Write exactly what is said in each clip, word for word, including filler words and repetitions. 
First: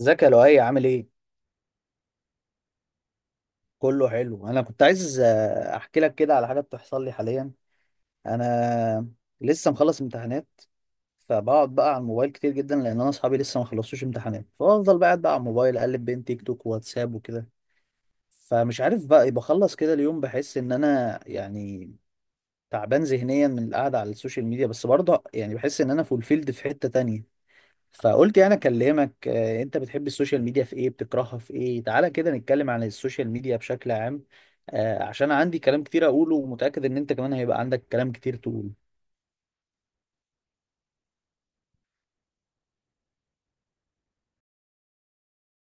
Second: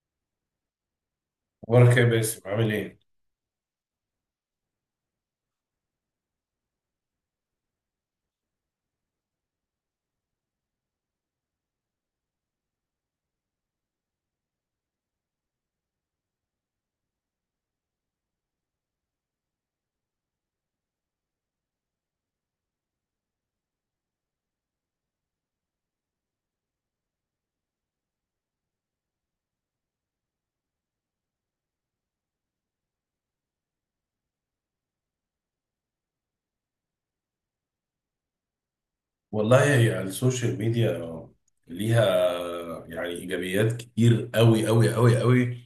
ازيك يا لؤي؟ عامل ايه؟ اخبارك يا باسم، عامل ايه؟ كله حلو. انا كنت عايز آه، احكي لك كده على حاجه بتحصل لي حاليا. انا لسه مخلص امتحانات، فبقعد بقى على الموبايل كتير جدا لان انا اصحابي لسه ما خلصوش امتحانات، فافضل بقى قاعد بقى على الموبايل اقلب بين تيك توك وواتساب وكده. فمش عارف بقى بخلص كده اليوم بحس ان انا يعني تعبان ذهنيا من القعده على السوشيال ميديا، بس برضه يعني بحس ان انا فولفيلد في حته تانية. فقلت يعني اكلمك. آه، انت بتحب السوشيال ميديا في ايه؟ بتكرهها في ايه؟ تعالى كده نتكلم عن السوشيال ميديا بشكل عام، آه، عشان عندي كلام كتير اقوله ومتأكد ان انت كمان هيبقى عندك كلام كتير تقوله. والله هي السوشيال ميديا ليها يعني ايجابيات كتير قوي قوي قوي قوي،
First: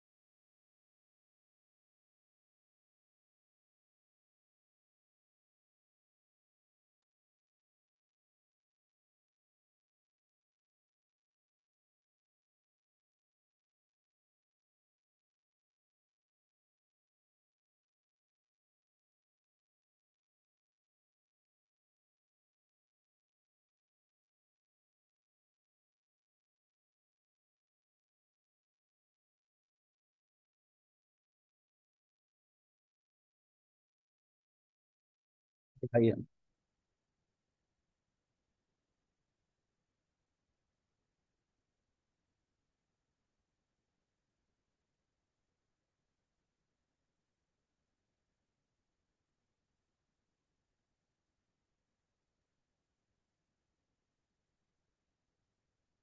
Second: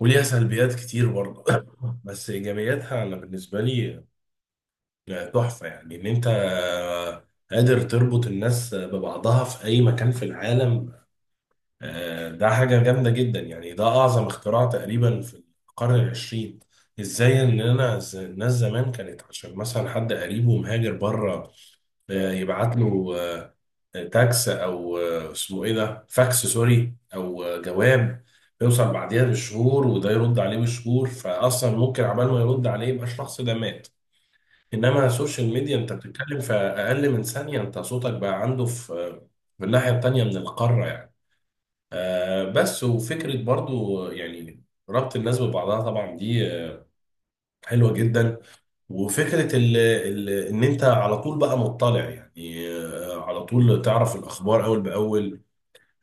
وليها سلبيات كتير برضه. بس ايجابياتها انا بالنسبه لي تحفه، يعني ان انت قادر تربط الناس ببعضها في اي مكان في العالم. آه، ده حاجه جامده جدا، يعني ده اعظم اختراع تقريبا في القرن العشرين. ازاي ان انا ز- الناس زمان كانت، عشان مثلا حد قريبه مهاجر بره، آه، يبعت له آه، تاكس، او آه، اسمه ايه ده، فاكس، سوري، او آه، جواب، بيوصل بعديها بشهور، وده يرد عليه بشهور، فاصلا ممكن عبال ما يرد عليه يبقى الشخص ده مات. انما السوشيال ميديا دي انت حقيقة. بتتكلم في اقل من ثانيه، انت صوتك بقى عنده في آه، في الناحيه التانيه من القاره يعني. آه، بس وفكره برضو آه، يعني ربط الناس ببعضها، طبعا دي آه، حلوه جدا. وفكره ال ال ان انت على طول بقى مطلع، يعني آه، على طول تعرف الاخبار اول باول.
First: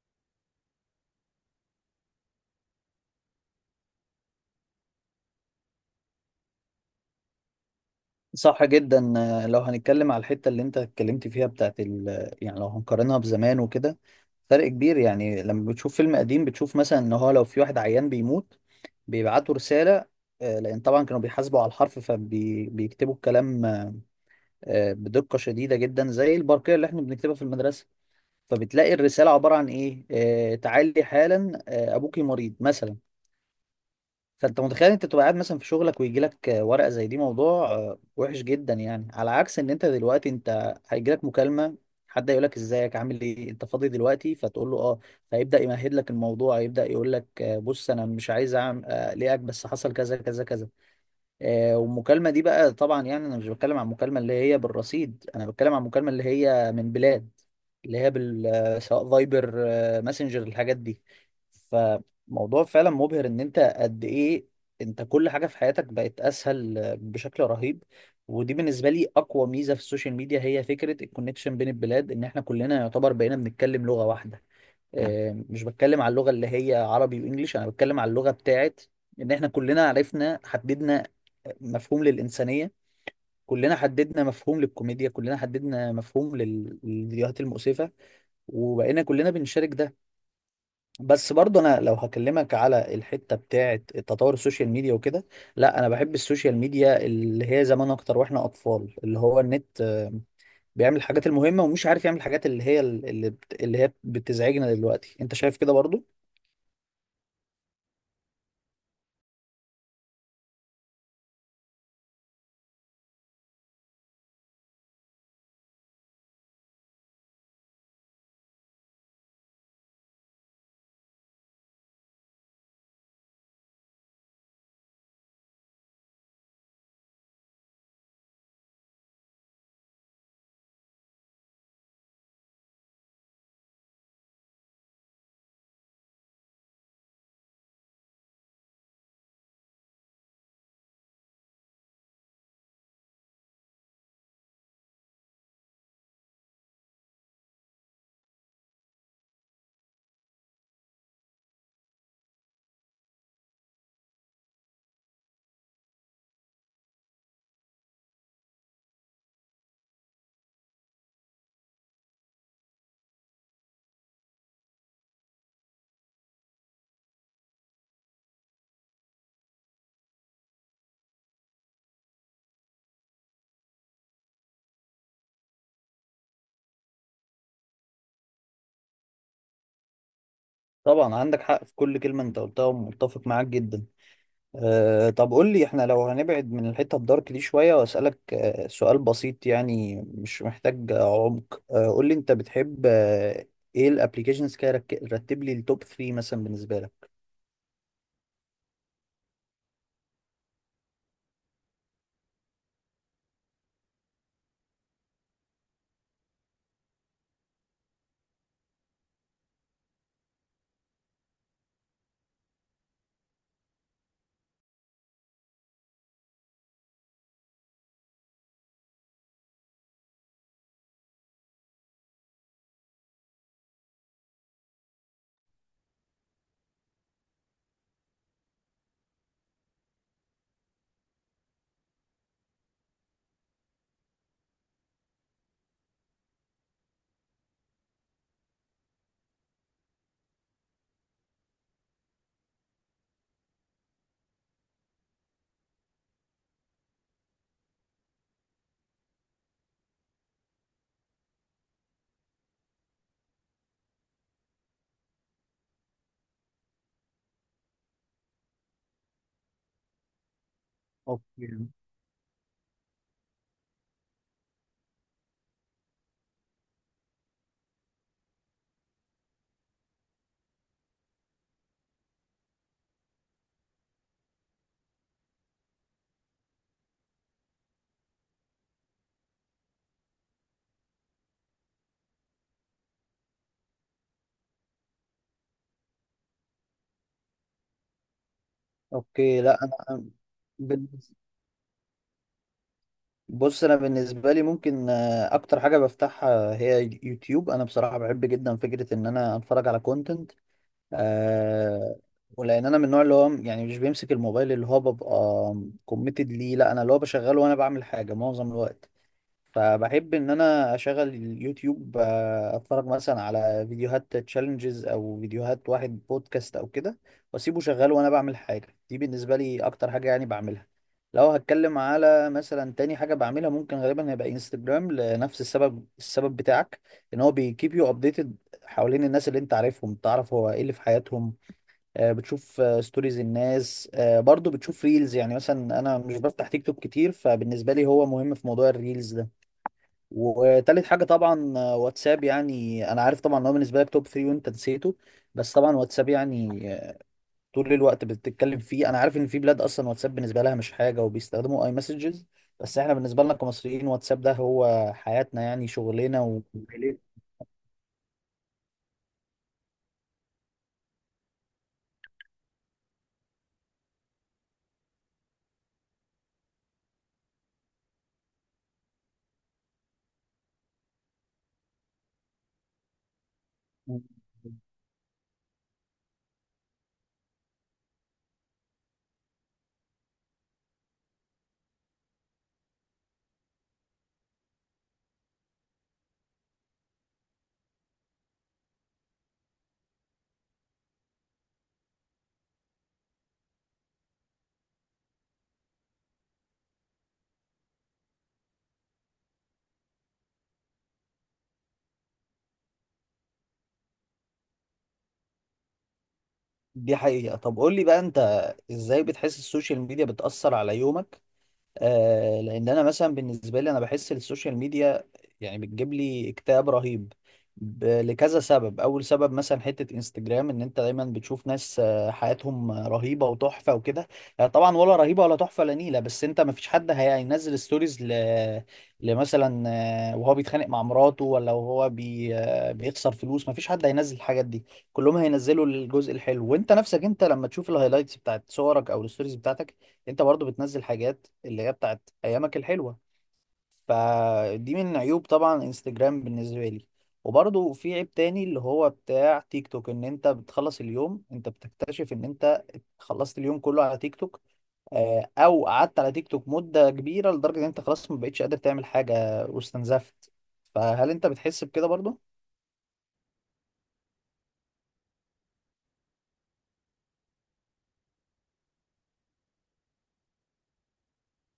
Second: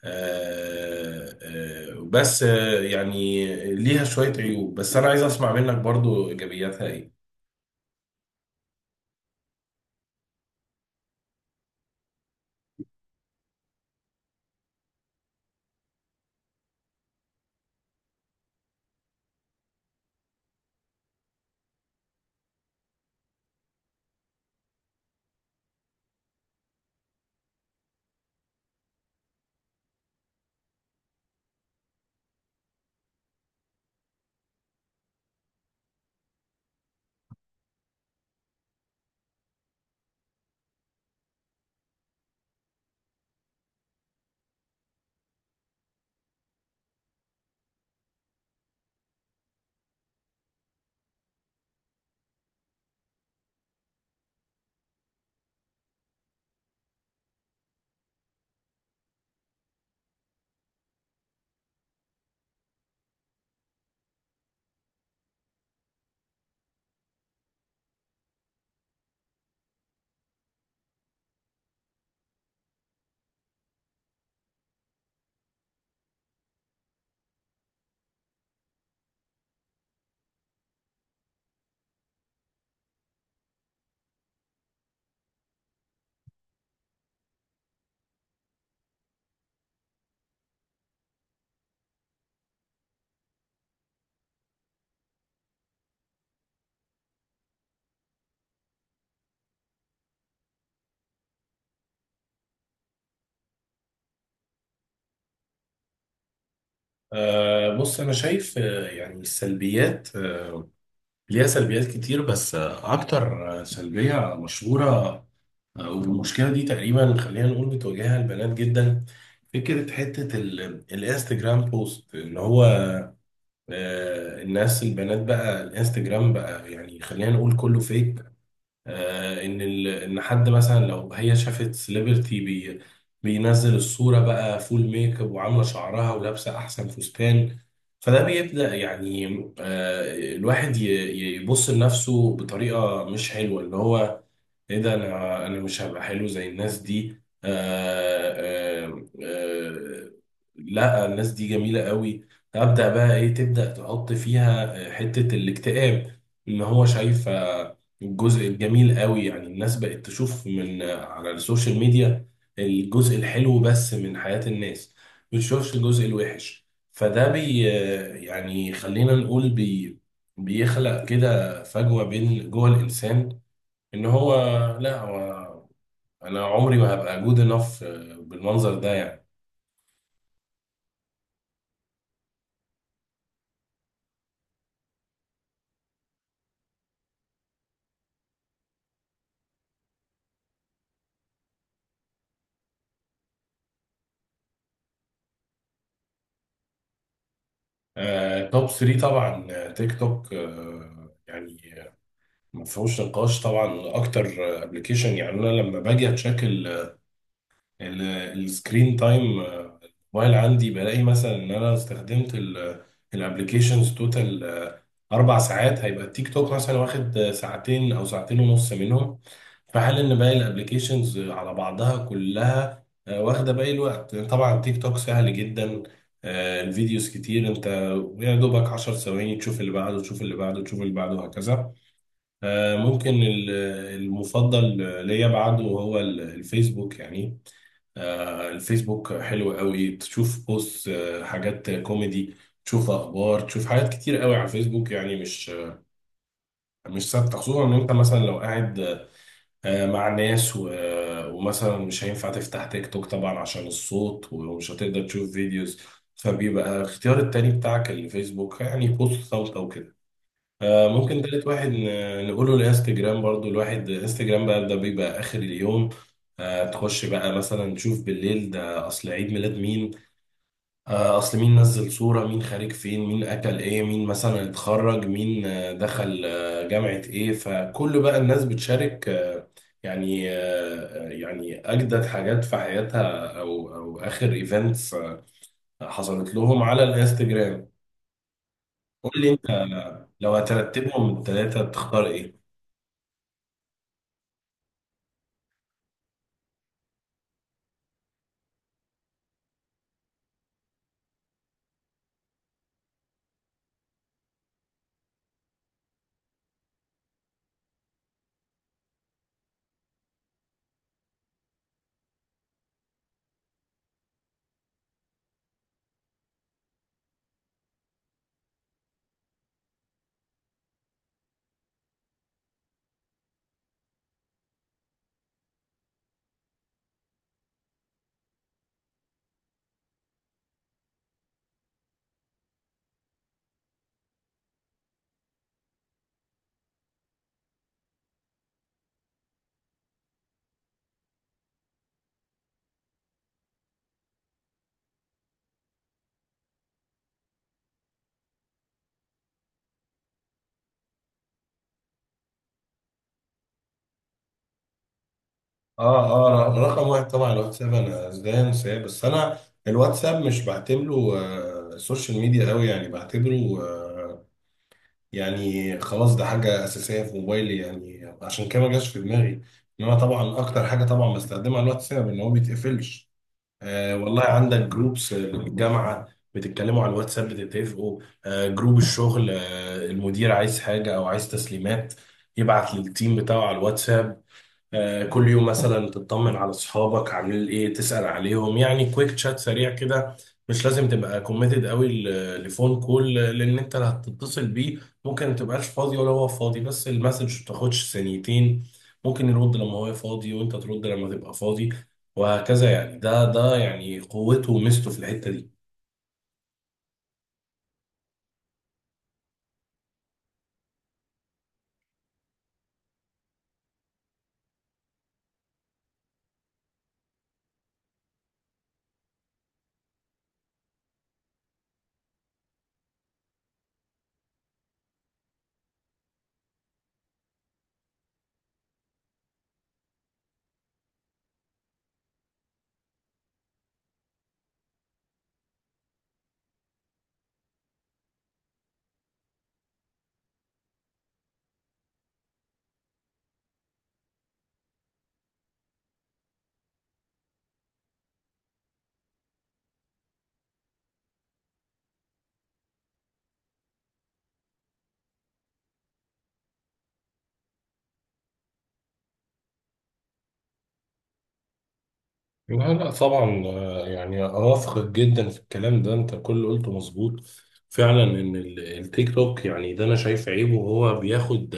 آه، آه، بس آه، يعني ليها شوية عيوب، بس أنا عايز أسمع منك برضو، إيجابياتها إيه؟ صح جدا. آه، لو هنتكلم على الحتة اللي انت اتكلمت فيها بتاعت ال... يعني لو هنقارنها بزمان وكده، فرق كبير. يعني لما بتشوف فيلم قديم بتشوف مثلا ان هو لو في واحد عيان بيموت، بيبعتوا رسالة. آه، لان طبعا كانوا بيحاسبوا على الحرف، فبيكتبوا الكلام آه، بدقة شديدة جدا زي البرقية اللي احنا بنكتبها في المدرسة. فبتلاقي الرسالة عبارة عن ايه؟ آه، تعالي حالا، آه، ابوكي مريض مثلا. فانت متخيل انت تبقى قاعد مثلا في شغلك ويجي لك ورقة زي دي، موضوع آه، وحش جدا، يعني على عكس ان انت دلوقتي انت هيجي لك مكالمة، حد يقول لك ازيك؟ عامل ايه؟ انت فاضي دلوقتي؟ فتقول له اه، فيبدأ يمهد لك الموضوع، يبدأ يقول لك آه، بص انا مش عايز اعمل آه، اقلقك، بس حصل كذا كذا كذا. آه، والمكالمة دي بقى طبعا يعني أنا مش بتكلم عن المكالمة اللي هي بالرصيد، أنا بتكلم عن المكالمة اللي هي من بلاد، اللي هي بال آه، سواء فايبر، آه، ماسنجر، الحاجات دي. فموضوع فعلا مبهر إن أنت قد إيه أنت كل حاجة في حياتك بقت أسهل آه، بشكل رهيب. ودي بالنسبة لي أقوى ميزة في السوشيال ميديا، هي فكرة الكونكشن بين البلاد، إن إحنا كلنا يعتبر بقينا بنتكلم لغة واحدة. آه، مش بتكلم على اللغة اللي هي عربي وانجليش، انا بتكلم على اللغة بتاعت ان احنا كلنا عرفنا، حددنا مفهوم للإنسانية، كلنا حددنا مفهوم للكوميديا، كلنا حددنا مفهوم لل- للفيديوهات المؤسفة، وبقينا كلنا بنشارك ده. بس برضه انا لو هكلمك على الحتة بتاعت تطور السوشيال ميديا وكده، لا انا بحب السوشيال ميديا اللي هي زمان اكتر، واحنا اطفال اللي هو النت آه، بيعمل الحاجات المهمة ومش عارف يعمل الحاجات اللي هي اللي بت- اللي هي بتزعجنا دلوقتي. انت شايف كده برضه؟ آه، بص أنا شايف آه، يعني السلبيات، آه، ليها سلبيات كتير، بس آه، أكتر آه، سلبية مشهورة، آه، والمشكلة دي تقريبا خلينا نقول بتواجهها البنات جدا. فكرة حتة ال- الانستجرام بوست اللي هو آه، الناس البنات بقى الانستجرام بقى، يعني خلينا نقول كله فيك، آه، ان ال... ان حد مثلا لو هي شافت سليبرتي بي... بينزل الصوره بقى فول ميك اب، وعامله شعرها، ولابسه احسن فستان. فده بيبدا يعني آه، الواحد ي... يبص لنفسه بطريقه مش حلوه، اللي هو ايه ده، انا انا مش هبقى حلو زي الناس دي. آه آه آه لا الناس دي جميلة قوي. ابدا بقى ايه، تبدا تحط فيها آه، حتة الاكتئاب، ان هو شايف الجزء الجميل قوي. يعني الناس بقت تشوف من آه، على السوشيال ميديا الجزء الحلو بس من حياة الناس، ما بتشوفش الجزء الوحش. فده بي آه، يعني خلينا نقول بي بيخلق كده فجوة بين جوه الإنسان، ان هو لا هو انا عمري ما هبقى جود انف بالمنظر ده يعني. طبعا عندك حق في كل كلمة انت قلتها ومتفق معاك جدا. أه طب قول لي، احنا لو هنبعد من الحتة الدارك دي شوية، واسألك أه سؤال بسيط يعني مش محتاج آه، عمق، أه قول لي انت بتحب أه ايه الابليكيشنز كده؟ رك- رتب لي التوب ثلاثة مثلا بالنسبة لك. آه، توب تري طبعا، آه، تيك توك، آه، يعني ما فيهوش نقاش طبعا، اكتر ابلكيشن. يعني انا لما باجي اتشيك السكرين تايم الموبايل عندي بلاقي مثلا ان انا استخدمت الابلكيشنز توتال اربع ساعات، هيبقى التيك توك مثلا واخد ساعتين او ساعتين ونص منهم، في حال ان باقي الابليكيشنز على بعضها كلها آه، واخده باقي الوقت. طبعا تيك توك سهل جدا، آه، الفيديوز كتير، انت يا دوبك 10 ثواني تشوف اللي بعده، تشوف اللي بعده، تشوف اللي بعده، وهكذا. آه، ممكن ال- المفضل ليا بعده هو ال- الفيسبوك. يعني آه، الفيسبوك حلو قوي، تشوف بوست آه، حاجات كوميدي، تشوف اخبار، تشوف حاجات كتير قوي على الفيسبوك، يعني مش مش ثابته. خصوصا ان انت مثلا لو قاعد آه، مع ناس و... ومثلا مش هينفع تفتح تيك توك طبعا عشان الصوت، ومش هتقدر تشوف فيديوز، فبيبقى الاختيار التاني بتاعك الفيسبوك، يعني بوست صوت او كده. آه، ممكن تالت واحد اوكي. ن- نقوله الانستجرام برضو. الواحد انستجرام بقى ده بيبقى اخر اليوم، آه، تخش بقى مثلا تشوف بالليل، ده اصل عيد ميلاد مين، آه، اصل مين نزل صورة، مين خارج فين، مين اكل ايه، مين مثلا اتخرج، مين آه، دخل آه، جامعة ايه. فكل بقى الناس بتشارك آه، يعني آه، يعني اجدد حاجات في حياتها، او او اخر ايفنتس حصلت لهم على الانستجرام. قول لي اوكي. انت لا انا آه، لو هترتبهم بالنس- من الثلاثة تختار ايه؟ بص انا بالنسبه لي ممكن آه، اكتر حاجه بفتحها هي يوتيوب. انا بصراحه بحب جدا فكره ان انا اتفرج على كونتنت. آه، ولان انا من النوع اللي هو يعني مش بيمسك الموبايل، اللي هو ببقى كوميتد ليه، لا انا اللي هو بشغله وانا بعمل حاجه معظم الوقت. فبحب ان انا اشغل اليوتيوب، آه، اتفرج مثلا على فيديوهات تشالنجز او فيديوهات واحد بودكاست او كده واسيبه شغال وانا بعمل حاجه. دي بالنسبه لي اكتر حاجه يعني بعملها. لو هتكلم على مثلا تاني حاجه بعملها، ممكن غالبا هيبقى انستجرام لنفس السبب، السبب بتاعك، ان هو بيكيب يو ابديتد حوالين الناس اللي انت عارفهم، تعرف هو ايه اللي في حياتهم. آه، بتشوف ستوريز الناس، آه، برضو بتشوف ريلز، يعني مثلا انا مش بفتح تيك توك كتير، فبالنسبه لي هو مهم في موضوع الريلز ده. وتالت حاجة طبعا آه، واتساب. يعني أنا عارف طبعا إن هو بالنسبة لك توب ثلاثة وأنت نسيته، بس طبعا واتساب يعني آه، طول الوقت بتتكلم فيه. أنا عارف إن في بلاد أصلا واتساب بالنسبة لها مش حاجة وبيستخدموا أي مسجز، بس إحنا بالنسبة لنا كمصريين واتساب ده هو حياتنا، يعني اه، شغلنا و... اه، ر- رقم واحد طبعا الواتساب، انا ازاي انساه. بس انا الواتساب مش بعتبره آه، سوشيال ميديا قوي، يعني بعتبره يعني خلاص ده حاجة أساسية في موبايلي، يعني عشان كده ما جاش في دماغي. إنما طبعا أكتر حاجة طبعا بستخدمها الواتساب، إن هو ما بيتقفلش. آه والله عندك جروبس الجامعة بتتكلموا على الواتساب، بتتفقوا، آه جروب الشغل، آه المدير عايز حاجة أو عايز تسليمات يبعت للتيم بتاعه على الواتساب. آه، كل يوم مثلا تطمن على اصحابك عاملين ايه، تسأل عليهم، يعني كويك شات سريع كده، مش لازم تبقى كوميتد قوي ل- لفون كول، لان انت اللي هتتصل بيه ممكن ما تبقاش فاضي ولا هو فاضي، بس المسج ما بتاخدش ثانيتين، ممكن يرد لما هو فاضي، وانت ترد لما تبقى فاضي، وهكذا. يعني ده ده يعني قوته وميزته في الحتة دي. دي حقيقة. طب قول لي بقى أنت إزاي بتحس السوشيال ميديا بتأثر على يومك؟ آه لان انا مثلا بالنسبه لي انا بحس السوشيال ميديا يعني بتجيب لي اكتئاب رهيب ب- لكذا سبب. اول سبب مثلا حته انستجرام ان انت دايما بتشوف ناس آه، حياتهم رهيبه وتحفه وكده. آه، طبعا ولا رهيبه ولا تحفه، لا نيله، بس انت ما فيش حد هينزل ستوريز ل... لمثلا آه، وهو بيتخانق مع مراته، ولا وهو بي... آه، بيخسر فلوس. ما فيش حد هينزل الحاجات دي، كلهم هينزلوا الجزء الحلو. وانت نفسك انت لما تشوف الهايلايتس بتاعت صورك او الستوريز بتاعتك، انت برضو بتنزل حاجات اللي هي بتاعت ايامك الحلوة. فدي من عيوب طبعا انستجرام بالنسبة لي. وبرضو في عيب تاني اللي هو بتاع تيك توك، ان انت بتخلص اليوم انت بتكتشف ان انت خلصت اليوم كله على تيك توك، آه، او قعدت على تيك توك مدة كبيرة لدرجة ان انت خلاص ما بقتش قادر تعمل حاجة واستنزفت. فهل انت بتحس بكده برضو؟ لا، لا، طبعا آه، يعني اوافقك جدا في الكلام ده، انت كل اللي قلته مظبوط. فعلا ان ال- التيك توك، يعني ده انا شايف عيبه هو بياخد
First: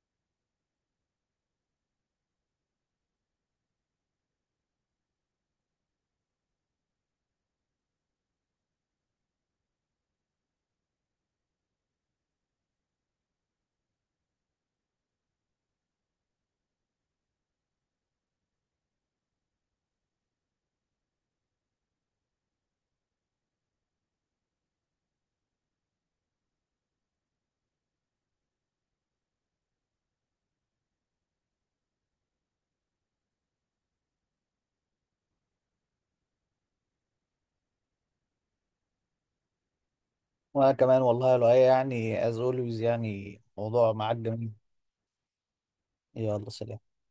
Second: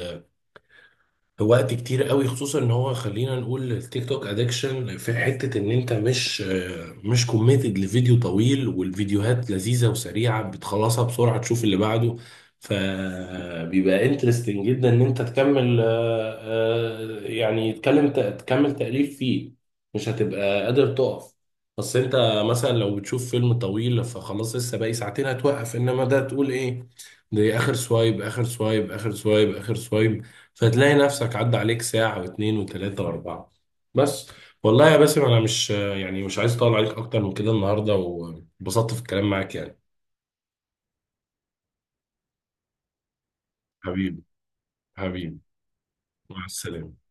وقت كتير قوي، خصوصا ان هو خلينا نقول التيك توك ادكشن في حتة ان انت مش آه، مش كوميتد لفيديو طويل، والفيديوهات لذيذة وسريعة بتخلصها بسرعة، تشوف اللي بعده، فبيبقى انترستنج جدا ان انت تكمل آه، آه، يعني تكلم تكمل تأليف فيه، مش هتبقى قادر تقف. بس انت مثلا لو بتشوف فيلم طويل فخلاص لسه باقي ساعتين هتوقف، انما ده تقول ايه، ده اخر سوايب، اخر سوايب، اخر سوايب، اخر سوايب، فتلاقي نفسك عدى عليك ساعة واتنين وتلاتة وأربعة. بس والله يا باسم أنا مش يعني مش عايز أطول عليك أكتر من كده النهاردة، وانبسطت في الكلام معاك يعني. وانا كمان والله، لو يعني از اولويز يعني موضوع معاك حبيبي، جميل. حبيبي، مع يلا سلام. السلامة.